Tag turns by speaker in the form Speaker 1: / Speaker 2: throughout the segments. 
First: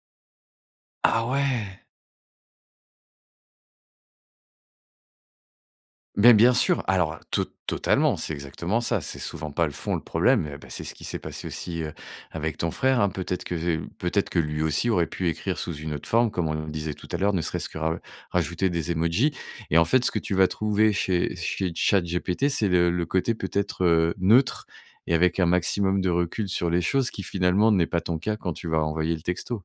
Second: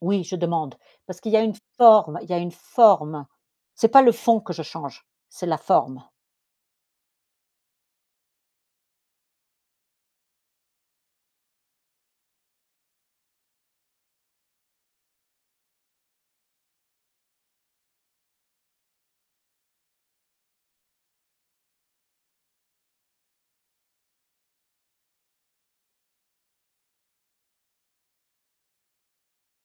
Speaker 1: Oui, je demande parce
Speaker 2: Ah,
Speaker 1: qu'il y a une
Speaker 2: ouais!
Speaker 1: forme, il y a une forme. C'est pas le fond que je change, c'est la forme.
Speaker 2: Beh, bien sûr! Alors, heu, to totalement, c'est exactement ça. C'est souvent pas le fond, le problème mais beh, c'est ce qui s'est passé aussi, heu, avec ton frère, hein. Peut-être que, heu, peut-être que, lui aussi, aurait pu écrire sous une autre forme, comme on le disait tout à l'heure, ne serait-ce que ra rajouter des emojis et en fait, ce que tu vas trouver chez chez ChatGPT, c'est le le côté peut-être, heu, neutre et avec un maximum de recul sur les choses qui, finalement, n'est pas ton cas quand tu vas envoyer le texto.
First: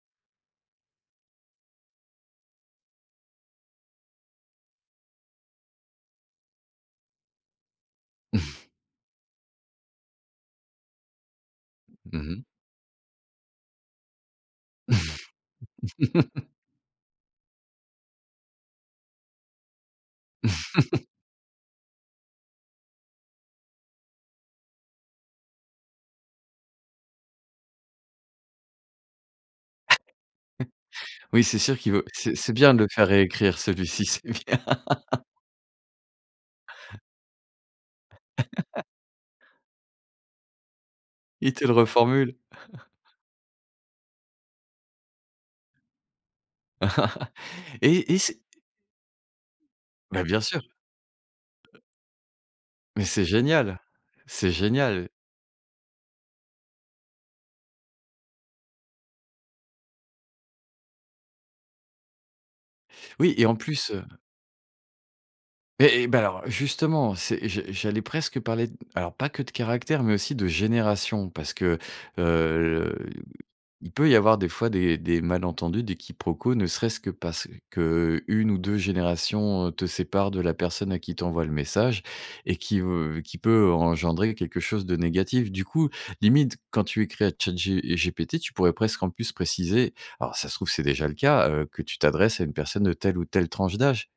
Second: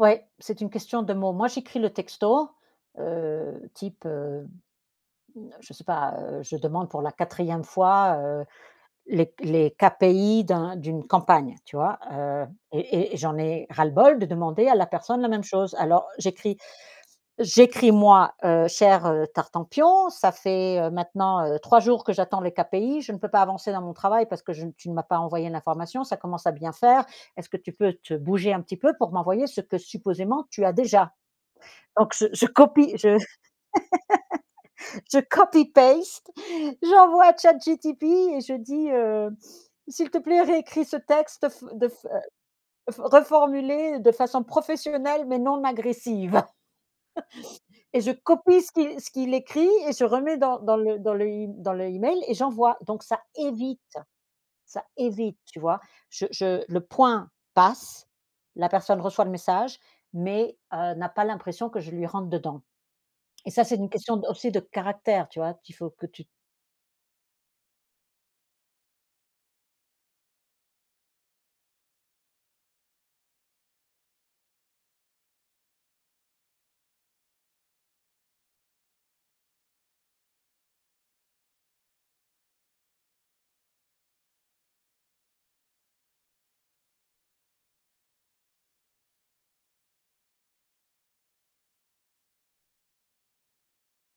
Speaker 1: Ouais, c'est une question de mots. Moi, j'écris le texto, heu, type, heu, mmh, je sais pas, heu, je demande pour la 4e fois, heu, les les KPI d'un d'une campagne, tu vois,
Speaker 2: Mmh mh.
Speaker 1: heu? Et et j'en ai ras-le-bol de demander à la personne la même chose. Alors j'écris j'écris, moi, heu: «Cher, heu, Tartempion, ça fait, heu, maintenant, heu, 3 jours que j'attends les KPI. Je ne peux pas avancer dans mon travail parce que je n tu ne m'as pas envoyé l'information. Ça commence à bien faire, est-ce que tu peux te bouger un petit peu pour m'envoyer ce que, supposément, tu as déjà?»
Speaker 2: Oui, c'est sûr qu'il veut
Speaker 1: donc je
Speaker 2: c'est
Speaker 1: je
Speaker 2: c'est bien de le
Speaker 1: copie
Speaker 2: faire
Speaker 1: je
Speaker 2: réécrire celui-ci, c'est bien.
Speaker 1: je copy paste, j'envoie à Chat GTP et je dis, heu: «S'il te plaît, réécris ce texte
Speaker 2: Il
Speaker 1: f
Speaker 2: te le
Speaker 1: de f heu,
Speaker 2: reformule.
Speaker 1: refor reformulé de façon professionnelle mais non agressive» et je
Speaker 2: Et et c
Speaker 1: copie ce qui ce qu'il écrit et je
Speaker 2: Bah,
Speaker 1: remets
Speaker 2: bien
Speaker 1: dans
Speaker 2: sûr.
Speaker 1: dans le dans l'e dans l'e-mail et j'envoie. Donc
Speaker 2: Mais
Speaker 1: ça
Speaker 2: c'est
Speaker 1: évite
Speaker 2: génial. C'est
Speaker 1: ça
Speaker 2: génial.
Speaker 1: évite, tu vois? Je je le point passe. La personne reçoit le message mais heu, n'a pas l'impression que je lui rentre dedans
Speaker 2: Oui et
Speaker 1: et
Speaker 2: en
Speaker 1: ça, c'est une
Speaker 2: plus, heu
Speaker 1: question de aussi de caractère, tu vois? Qu'il faut
Speaker 2: Eh eh
Speaker 1: que
Speaker 2: bah
Speaker 1: tu
Speaker 2: alors, justement, c'est je j'allais presque parler d alors pas que de caractère mais aussi de génération, parce que, heu, le il peut y avoir, des fois, des des malentendus, des quiproquos, ne serait-ce que parce qu'1 ou 2 générations, heu, te séparent de la personne à qui tu envoies le message et qui veut qui peut en engendrer quelque chose de négatif. Du coup, limite, quand tu écris à Chat G GPT, tu pourrais, presque, en plus, préciser, alors, ça se trouve, c'est déjà le cas, heu, que tu t'adresses à une personne de telle ou telle tranche d'âge.